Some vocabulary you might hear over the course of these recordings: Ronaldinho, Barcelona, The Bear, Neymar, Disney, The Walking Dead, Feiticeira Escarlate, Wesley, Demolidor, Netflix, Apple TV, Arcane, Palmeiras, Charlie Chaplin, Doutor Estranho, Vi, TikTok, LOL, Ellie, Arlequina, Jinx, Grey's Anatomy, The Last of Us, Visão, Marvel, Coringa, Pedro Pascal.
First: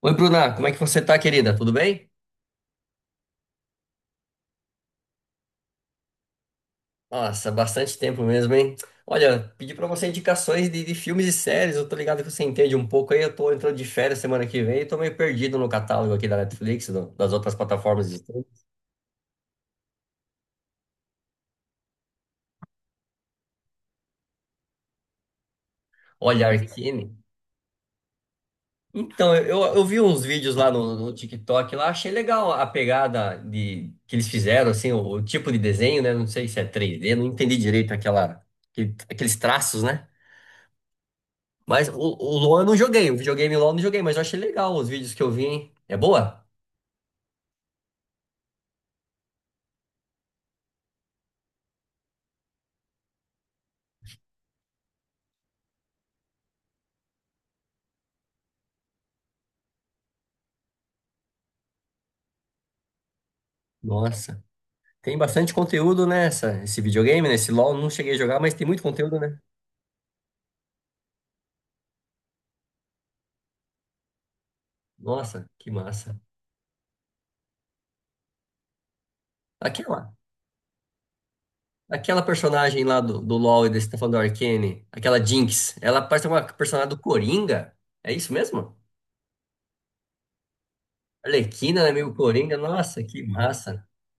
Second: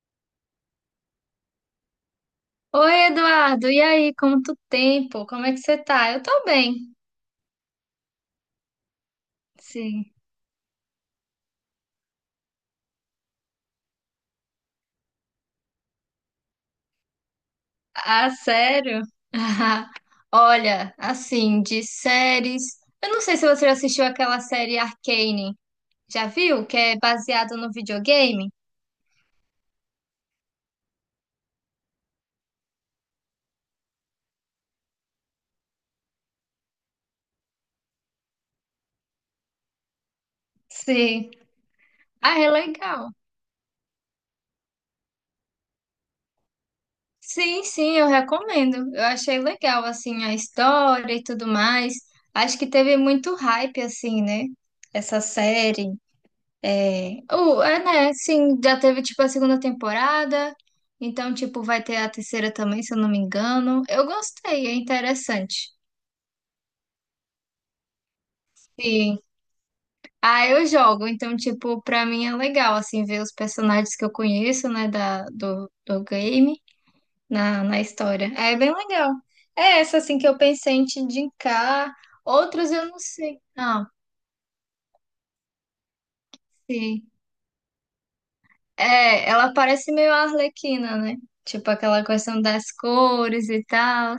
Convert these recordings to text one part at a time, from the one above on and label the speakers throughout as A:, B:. A: Oi, Bruna, como é que você tá, querida? Tudo bem?
B: Oi, Eduardo, e aí, quanto tempo? Como é que você tá? Eu tô bem,
A: Nossa, bastante tempo mesmo, hein? Olha, pedi pra
B: sim.
A: você indicações de filmes e séries, eu tô ligado que você entende um pouco aí, eu tô entrando de férias semana que vem e tô meio perdido no catálogo aqui da Netflix, das outras plataformas de
B: Ah,
A: streaming.
B: sério? Olha, assim, de séries. Eu não sei se você já assistiu aquela série Arcane. Já
A: Olha,
B: viu? Que é
A: Arcane.
B: baseado no videogame?
A: Então, eu vi uns vídeos lá no TikTok lá, achei legal a pegada de que eles fizeram, assim, o tipo de desenho, né? Não sei se é 3D, não entendi direito aqueles traços, né?
B: Sim.
A: Mas o,
B: Ah,
A: o
B: é
A: Luan eu não joguei,
B: legal.
A: o videogame LOL eu não joguei, mas eu achei legal os vídeos que eu vi, hein? É boa?
B: Sim, sim, eu recomendo. Eu achei legal, assim, a história e tudo mais. Acho que teve muito hype, assim, né? Essa série. É, o é, né? Sim, já teve tipo a segunda temporada, então tipo vai ter a terceira também, se eu não me engano. Eu
A: Nossa.
B: gostei, é
A: Tem bastante
B: interessante.
A: conteúdo esse videogame, né? Esse LOL eu não cheguei a jogar, mas tem muito conteúdo,
B: Sim.
A: né?
B: Ah, eu jogo, então tipo pra mim é legal assim ver os personagens que eu conheço, né, da
A: Nossa,
B: do,
A: que
B: do
A: massa.
B: game na, na história. É bem legal. É essa
A: Aquela,
B: assim que eu pensei em te indicar.
A: aquela
B: Outras
A: personagem
B: eu
A: lá
B: não
A: do
B: sei.
A: LoL e
B: Ah,
A: desse tá falando do Arcane, aquela Jinx, ela parece uma personagem do
B: sim.
A: Coringa. É isso mesmo?
B: É, ela parece meio a Arlequina, né? Tipo
A: Arlequina, né?
B: aquela
A: Meio
B: questão
A: Coringa.
B: das
A: Nossa, que
B: cores e
A: massa.
B: tal.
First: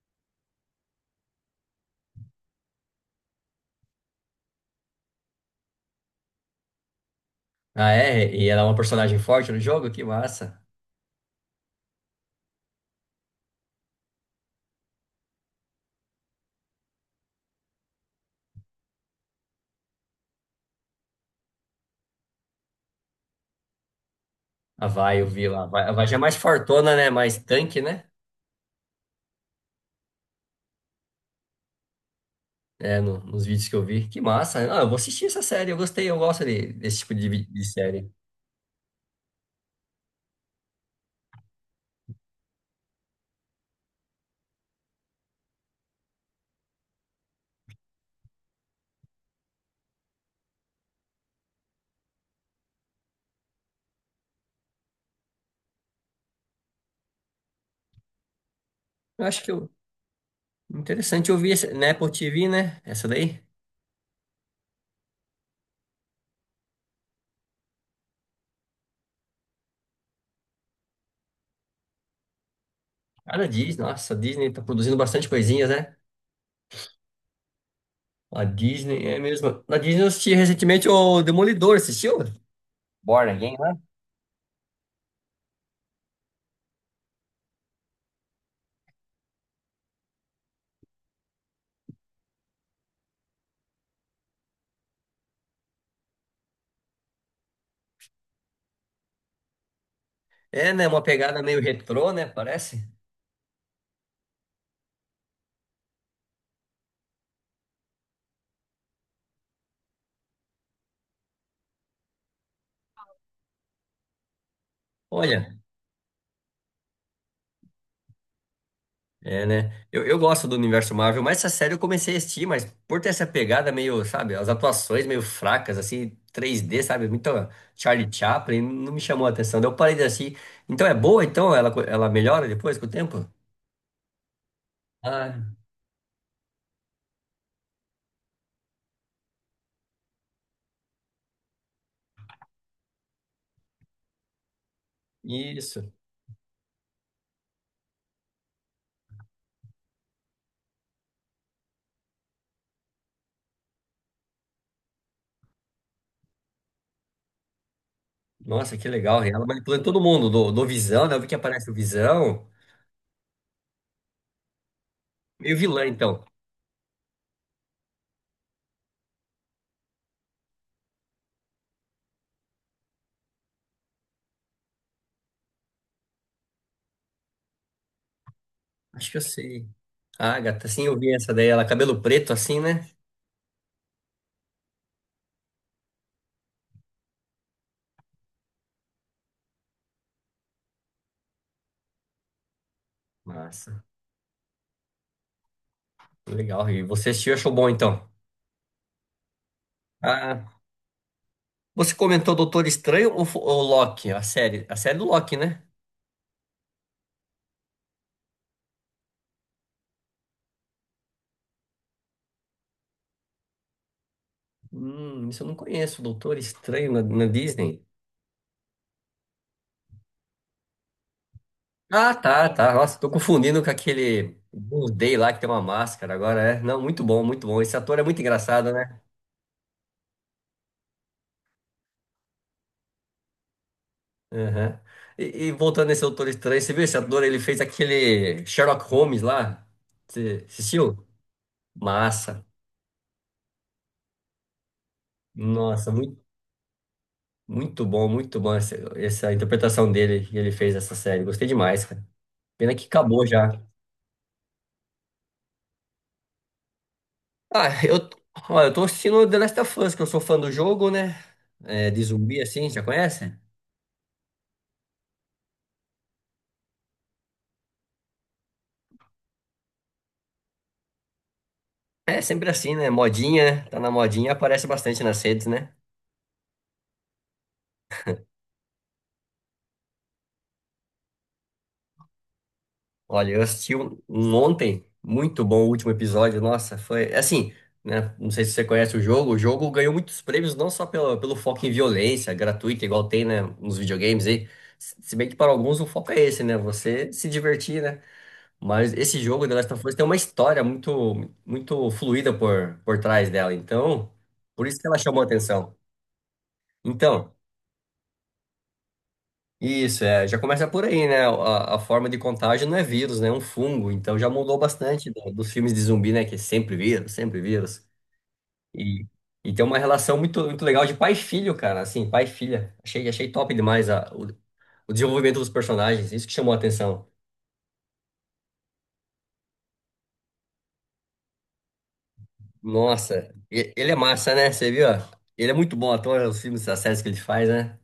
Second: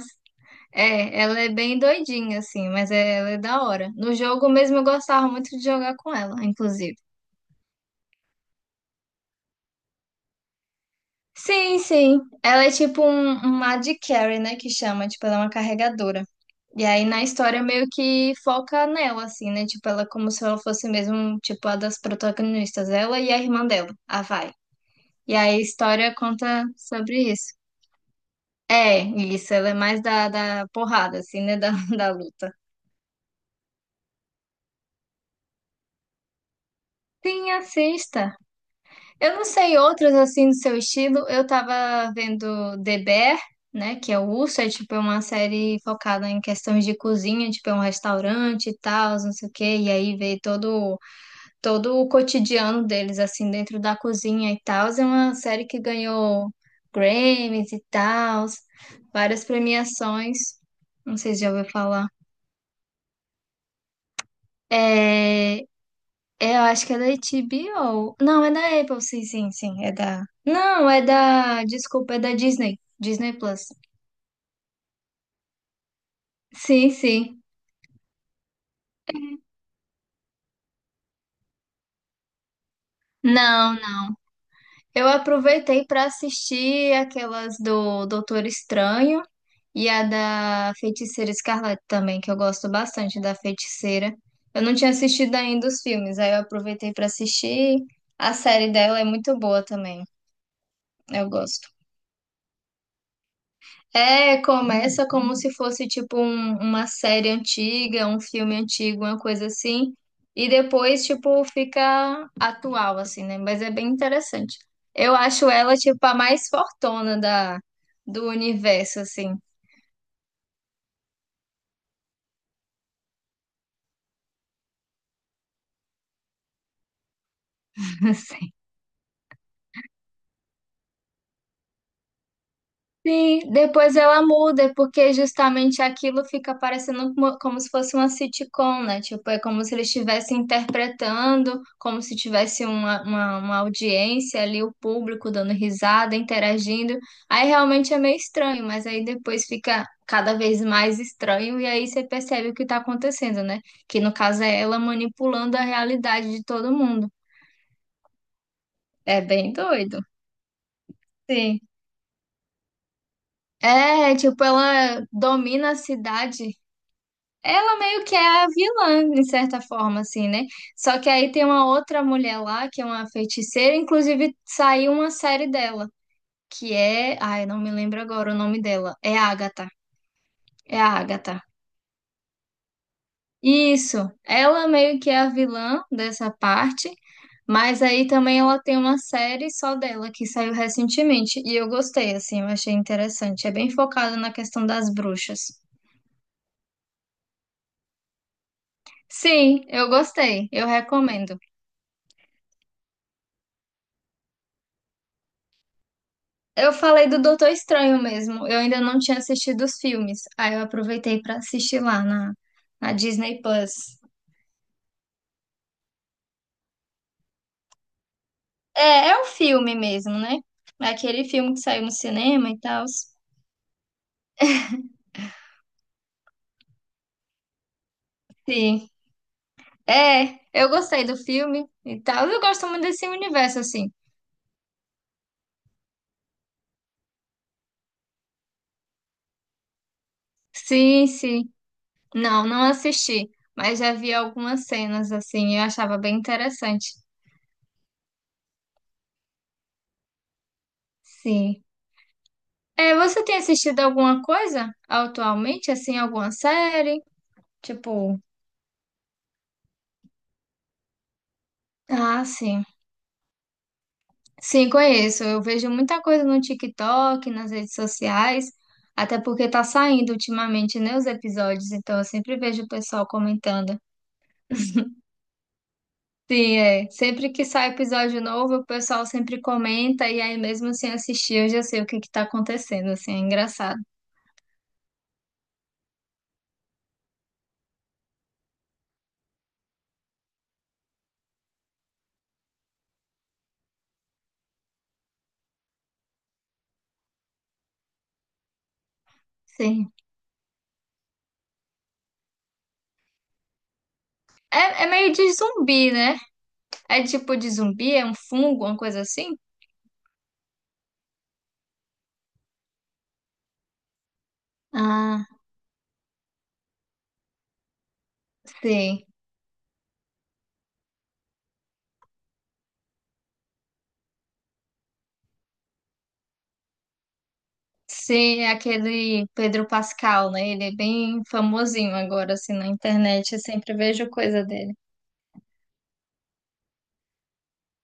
B: É, ela é bem doidinha, assim, mas ela é da hora. No jogo mesmo eu gostava muito de jogar com ela, inclusive.
A: Ah, é? E ela é uma personagem forte no jogo? Que massa.
B: Sim, sim. Ela é tipo uma AD carry, né, que chama, tipo, ela é uma carregadora. E aí na história meio que foca nela, assim, né, tipo, ela é como se ela fosse mesmo, tipo, a das protagonistas, ela e a irmã dela, a Vai.
A: A Vi, eu
B: E
A: vi
B: aí a
A: lá. A Vi
B: história
A: já é mais
B: conta
A: fortona, né?
B: sobre
A: Mais
B: isso.
A: tanque, né?
B: É, isso, ela é mais da porrada, assim, né, da, da luta.
A: É, nos vídeos que eu vi. Que massa. Ah, eu vou assistir essa série. Eu gostei, eu gosto desse tipo de, vi-
B: Sim,
A: de série.
B: assista. Eu não sei outras assim do seu estilo. Eu tava vendo The Bear, né? Que é o Urso, é tipo é uma série focada em questões de cozinha, tipo é um restaurante e tal, não sei o quê. E aí vê todo o cotidiano deles, assim, dentro da cozinha e tal. É uma série que ganhou Grammys e tal,
A: Eu acho
B: várias
A: que eu,
B: premiações. Não
A: Interessante
B: sei
A: eu
B: se já
A: vi
B: ouviu
A: essa, na
B: falar.
A: Apple TV, né? Essa daí.
B: É, é, eu acho que é da HBO. Não, é da Apple, sim, sim, sim. É da. Não, é da. Desculpa, é da Disney. Disney
A: Cara, a
B: Plus.
A: Disney, nossa, a Disney tá produzindo bastante coisinhas, né?
B: Sim, sim.
A: A Disney é mesmo. Na Disney eu assisti recentemente o Demolidor, assistiu? Born Again,
B: Não,
A: né?
B: não. Eu aproveitei para assistir aquelas do Doutor Estranho e a da Feiticeira Escarlate também, que eu gosto bastante da Feiticeira. Eu não tinha assistido ainda os filmes, aí eu aproveitei para assistir. A série dela é muito boa também.
A: É, né? Uma
B: Eu
A: pegada meio
B: gosto.
A: retrô, né? Parece.
B: É, começa como se fosse tipo uma série antiga, um filme antigo, uma coisa assim, e depois tipo fica atual assim, né? Mas é bem interessante. Eu acho
A: Olha,
B: ela tipo a mais fortona da do universo assim.
A: é, né? Eu gosto do universo Marvel, mas essa série eu comecei a assistir, mas por ter essa pegada meio, sabe, as atuações meio fracas, assim, 3D, sabe, muito Charlie Chaplin, não me chamou a atenção. Daí eu parei de assistir. Então é boa, então? Ela melhora depois com o tempo?
B: Sim, depois ela muda, porque
A: Ah,
B: justamente aquilo fica parecendo como, como se fosse uma sitcom, né? Tipo, é como se eles estivessem interpretando, como se tivesse uma audiência ali, o público dando
A: isso.
B: risada, interagindo. Aí realmente é meio estranho, mas aí depois fica cada vez mais estranho, e aí você percebe o que tá acontecendo, né? Que no caso é ela manipulando a realidade de todo mundo.
A: Nossa, que
B: É
A: legal. E ela
B: bem
A: manipulando
B: doido.
A: todo mundo, do Visão, né? Eu vi que
B: Sim.
A: aparece o Visão.
B: É, tipo, ela
A: Meio
B: domina a
A: vilã, então.
B: cidade. Ela meio que é a vilã, de certa forma, assim, né? Só que aí tem uma outra mulher lá, que é uma feiticeira, inclusive saiu uma série dela, que é. Ai, não me lembro agora o nome dela.
A: Acho que
B: É
A: eu sei.
B: Agatha.
A: Ah, gata,
B: É
A: sim,
B: a
A: eu vi essa
B: Agatha.
A: daí, ela cabelo preto assim, né?
B: Isso. Ela meio que é a vilã dessa parte, mas aí também ela tem uma série só dela, que saiu recentemente. E eu gostei, assim, eu achei interessante. É bem
A: Massa,
B: focado na questão das bruxas.
A: legal. E você assistiu, e achou bom, então?
B: Sim, eu gostei.
A: Ah.
B: Eu recomendo.
A: Você comentou Doutor Estranho ou Loki? A série do Loki, né?
B: Eu falei do Doutor Estranho mesmo. Eu ainda não tinha assistido os filmes. Aí eu aproveitei pra assistir lá na, na Disney Plus.
A: Isso eu não conheço, Doutor Estranho na Disney.
B: É, é um filme mesmo, né? É aquele filme que saiu no
A: Ah, tá,
B: cinema e
A: tá.
B: tal.
A: Nossa, tô confundindo com aquele Blue Day lá que tem uma máscara agora, é. Não, muito bom, muito bom. Esse ator é muito engraçado,
B: Sim.
A: né?
B: É, eu gostei do filme e tal. Eu gosto muito desse universo, assim.
A: Aham. E voltando nesse Doutor Estranho, você viu esse ator? Ele fez aquele Sherlock Holmes lá. Você assistiu?
B: Sim, sim.
A: Massa.
B: Não, não assisti. Mas já vi algumas cenas, assim. Eu
A: Nossa,
B: achava bem
A: muito,
B: interessante.
A: muito bom essa interpretação dele que ele fez essa série. Gostei
B: Sim.
A: demais, cara. Pena que
B: É, você
A: acabou
B: tem
A: já.
B: assistido alguma coisa atualmente, assim, alguma série?
A: Ah,
B: Tipo.
A: ó, eu tô assistindo The Last of Us, que eu sou fã do jogo, né? É, de
B: Ah,
A: zumbi
B: sim.
A: assim, já conhece?
B: Sim, conheço. Eu vejo muita coisa no TikTok, nas redes sociais, até porque tá saindo ultimamente, né, os episódios, então eu
A: É
B: sempre
A: sempre
B: vejo o
A: assim, né?
B: pessoal
A: Modinha, né?
B: comentando.
A: Tá na modinha, aparece bastante nas redes, né?
B: Sim, é. Sempre que sai episódio novo, o pessoal sempre comenta e aí mesmo sem assistir, eu já sei o que que tá acontecendo, assim, é
A: Olha, eu assisti
B: engraçado.
A: um ontem, muito bom o último episódio, nossa, foi assim, né? Não sei se você conhece o jogo ganhou muitos prêmios, não só pelo foco em violência gratuita, igual tem, né, nos videogames aí. Se bem que para alguns o foco é esse, né? Você se divertir, né? Mas esse jogo, The Last of
B: Sim.
A: Us, tem uma história muito, muito fluida por trás dela. Então, por isso
B: É,
A: que
B: é
A: ela
B: meio
A: chamou a
B: de
A: atenção.
B: zumbi, né? É
A: Então,
B: tipo de zumbi, é um fungo, uma coisa assim?
A: isso, é, já começa por aí, né? A forma de contágio não é vírus, né? É um fungo. Então, já mudou bastante
B: Ah,
A: dos filmes de zumbi, né? Que é sempre vírus, sempre vírus.
B: sim.
A: E, e tem uma relação muito, muito legal de pai e filho, cara. Assim, pai e filha. Achei top demais o desenvolvimento dos personagens. Isso que chamou a atenção.
B: Sim, é aquele Pedro Pascal, né? Ele é bem famosinho agora, assim, na
A: Nossa,
B: internet. Eu sempre
A: ele é
B: vejo
A: massa,
B: coisa
A: né? Você
B: dele.
A: viu? Ele é muito bom ator, os filmes, as séries que ele faz, né?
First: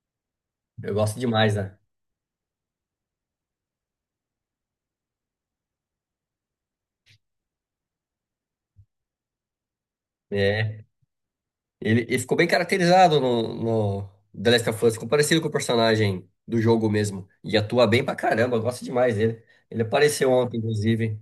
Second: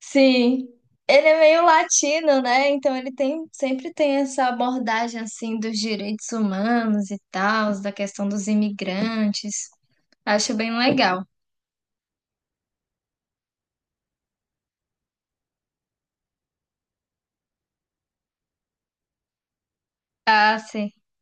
B: Sim,
A: Eu gosto
B: ele é
A: demais,
B: meio
A: né?
B: latino, né? Então ele tem, sempre tem essa abordagem, assim, dos direitos humanos e tal, da questão dos imigrantes. Acho bem
A: É.
B: legal.
A: Ele ficou bem caracterizado no The Last of Us, ficou parecido com o personagem do jogo mesmo. E atua bem pra caramba, eu gosto demais dele. Ele apareceu
B: Ah,
A: ontem,
B: sim.
A: inclusive,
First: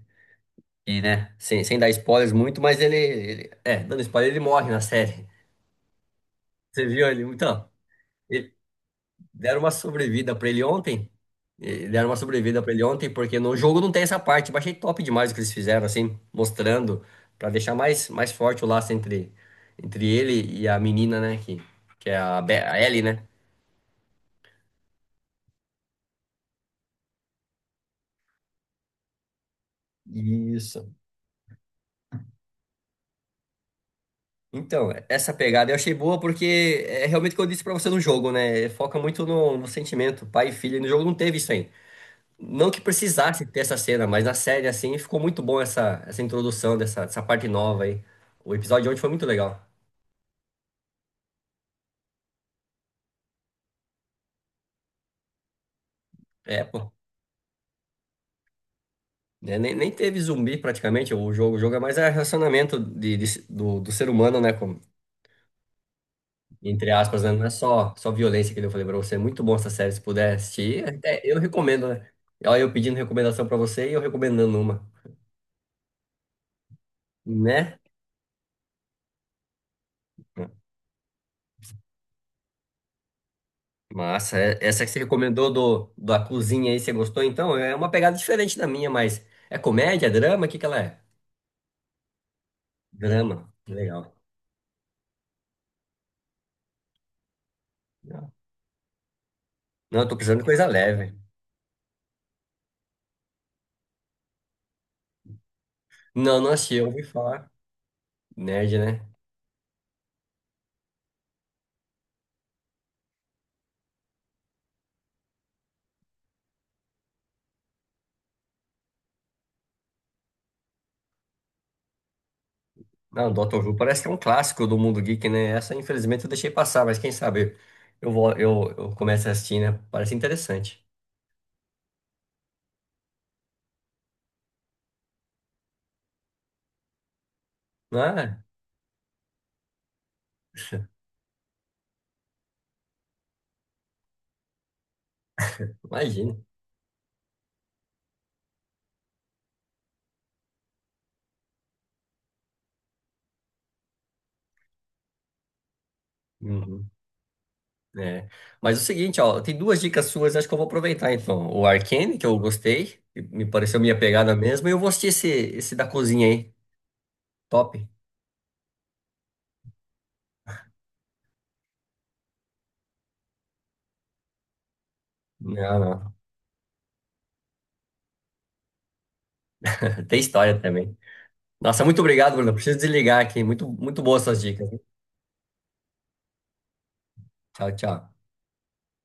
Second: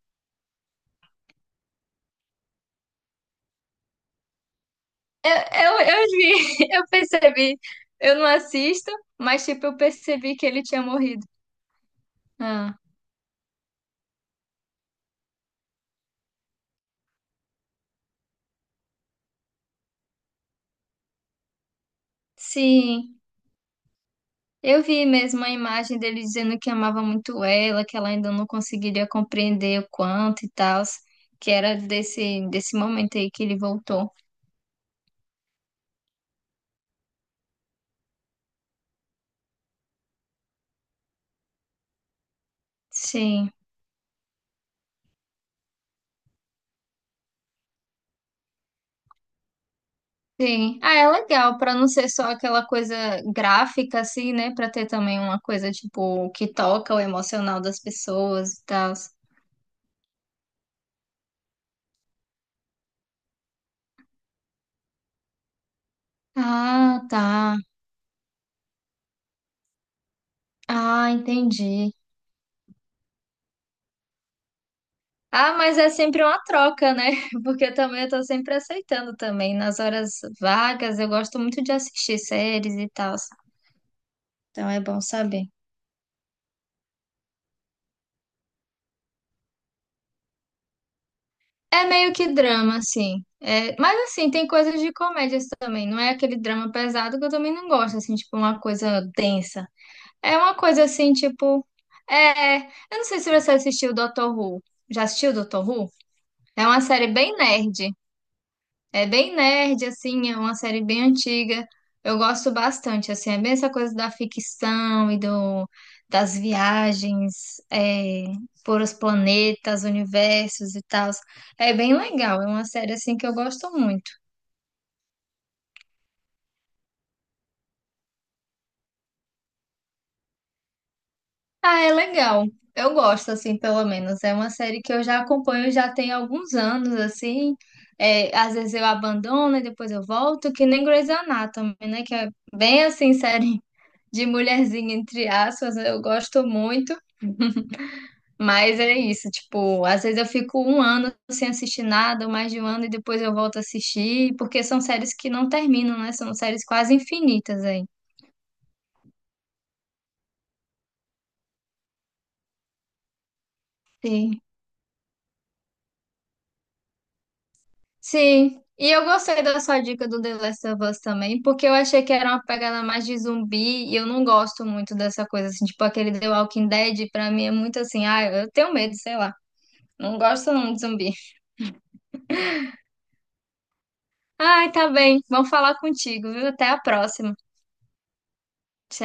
A: e, né? Sem dar spoilers muito, mas é, dando spoiler, ele morre na série.
B: Eu vi,
A: Você
B: eu
A: viu ele?
B: percebi.
A: Então.
B: Eu não assisto, mas,
A: Deram
B: tipo,
A: uma
B: eu
A: sobrevida
B: percebi que
A: pra ele
B: ele tinha
A: ontem.
B: morrido.
A: Deram uma sobrevida pra
B: Ah,
A: ele ontem, porque no jogo não tem essa parte. Eu achei top demais o que eles fizeram, assim, mostrando, pra deixar mais forte o laço entre ele e a menina, né? Que é a Ellie,
B: sim.
A: né?
B: Eu vi mesmo a imagem dele dizendo que amava muito ela, que ela ainda não conseguiria compreender o quanto e tal,
A: Isso.
B: que era desse momento aí que ele voltou.
A: Então, essa pegada eu achei boa porque é realmente o que eu disse pra você no jogo, né? Foca muito no sentimento, pai e filha. E no jogo não teve isso aí. Não que precisasse
B: Sim,
A: ter essa cena, mas na série, assim, ficou muito bom essa introdução dessa parte nova aí. O episódio de ontem foi muito legal.
B: sim. Ah, é legal, pra não ser só aquela coisa gráfica assim, né? Pra ter também uma coisa tipo que
A: É, pô.
B: toca o emocional das pessoas e tal.
A: Né, nem teve zumbi praticamente o jogo. O jogo é mais é relacionamento do ser humano, né? Entre
B: Ah,
A: aspas,
B: tá.
A: né? Não é só, violência que eu falei pra você. É muito bom essa série, se puder assistir.
B: Ah,
A: Até eu recomendo,
B: entendi.
A: né? Olha, eu pedindo recomendação pra você e eu recomendando uma,
B: Ah, mas é sempre uma troca, né? Porque eu
A: né?
B: também eu tô sempre aceitando também. Nas horas vagas, eu gosto muito de assistir séries e tal.
A: Massa,
B: Então é
A: essa que você
B: bom saber.
A: recomendou da cozinha aí, você gostou? Então, é uma pegada diferente da minha, mas é comédia, é drama? O que que ela é?
B: É meio que drama, assim.
A: Drama,
B: É, mas
A: legal.
B: assim, tem coisas de comédias também. Não é aquele drama pesado que eu também não gosto, assim,
A: Legal.
B: tipo uma coisa densa.
A: Não, eu tô
B: É
A: precisando de
B: uma
A: coisa
B: coisa assim,
A: leve.
B: tipo. É. Eu não sei se você assistiu Doctor Who. Já assistiu Doctor Who?
A: Não, não
B: É
A: achei,
B: uma
A: eu ouvi
B: série bem
A: falar.
B: nerd.
A: Nerd,
B: É
A: né?
B: bem nerd, assim, é uma série bem antiga. Eu gosto bastante, assim, é bem essa coisa da ficção e do, das viagens por os planetas, universos e tal. É bem legal, é uma série, assim, que
A: Não,
B: eu
A: Doctor
B: gosto
A: Who parece que é
B: muito.
A: um clássico do mundo geek, né? Essa, infelizmente, eu deixei passar, mas quem sabe eu começo a assistir, né? Parece interessante.
B: Ah, é legal. Eu gosto, assim, pelo menos. É uma série que eu já acompanho já tem alguns anos, assim. É,
A: Ah,
B: às vezes eu abandono e depois eu volto, que nem Grey's Anatomy, né? Que é bem, assim, série de mulherzinha, entre aspas, eu
A: imagina.
B: gosto muito, mas é isso, tipo, às vezes eu fico um ano sem assistir nada, ou mais de um ano, e depois eu volto a assistir, porque são séries que não terminam, né? São séries
A: Uhum,
B: quase infinitas aí.
A: é. Mas é o seguinte, ó, tem duas dicas suas, acho que eu vou aproveitar então. O Arcane, que eu gostei, que me pareceu minha pegada
B: Sim.
A: mesmo, e eu vou assistir esse, da cozinha aí. Top.
B: Sim. E eu gostei da sua dica do The Last of Us também, porque eu achei que era uma pegada mais de zumbi, e eu não gosto muito dessa coisa, assim,
A: Não,
B: tipo, aquele
A: não.
B: The Walking Dead, pra mim é muito assim, ah, eu tenho medo, sei lá.
A: Tem
B: Não gosto
A: história
B: não de
A: também.
B: zumbi.
A: Nossa, muito obrigado, Bruno. Preciso desligar aqui. Muito, muito boas suas dicas,
B: Ai,
A: hein?
B: tá bem. Vamos falar contigo, viu? Até a próxima.
A: Tchau, tchau.
B: Tchau.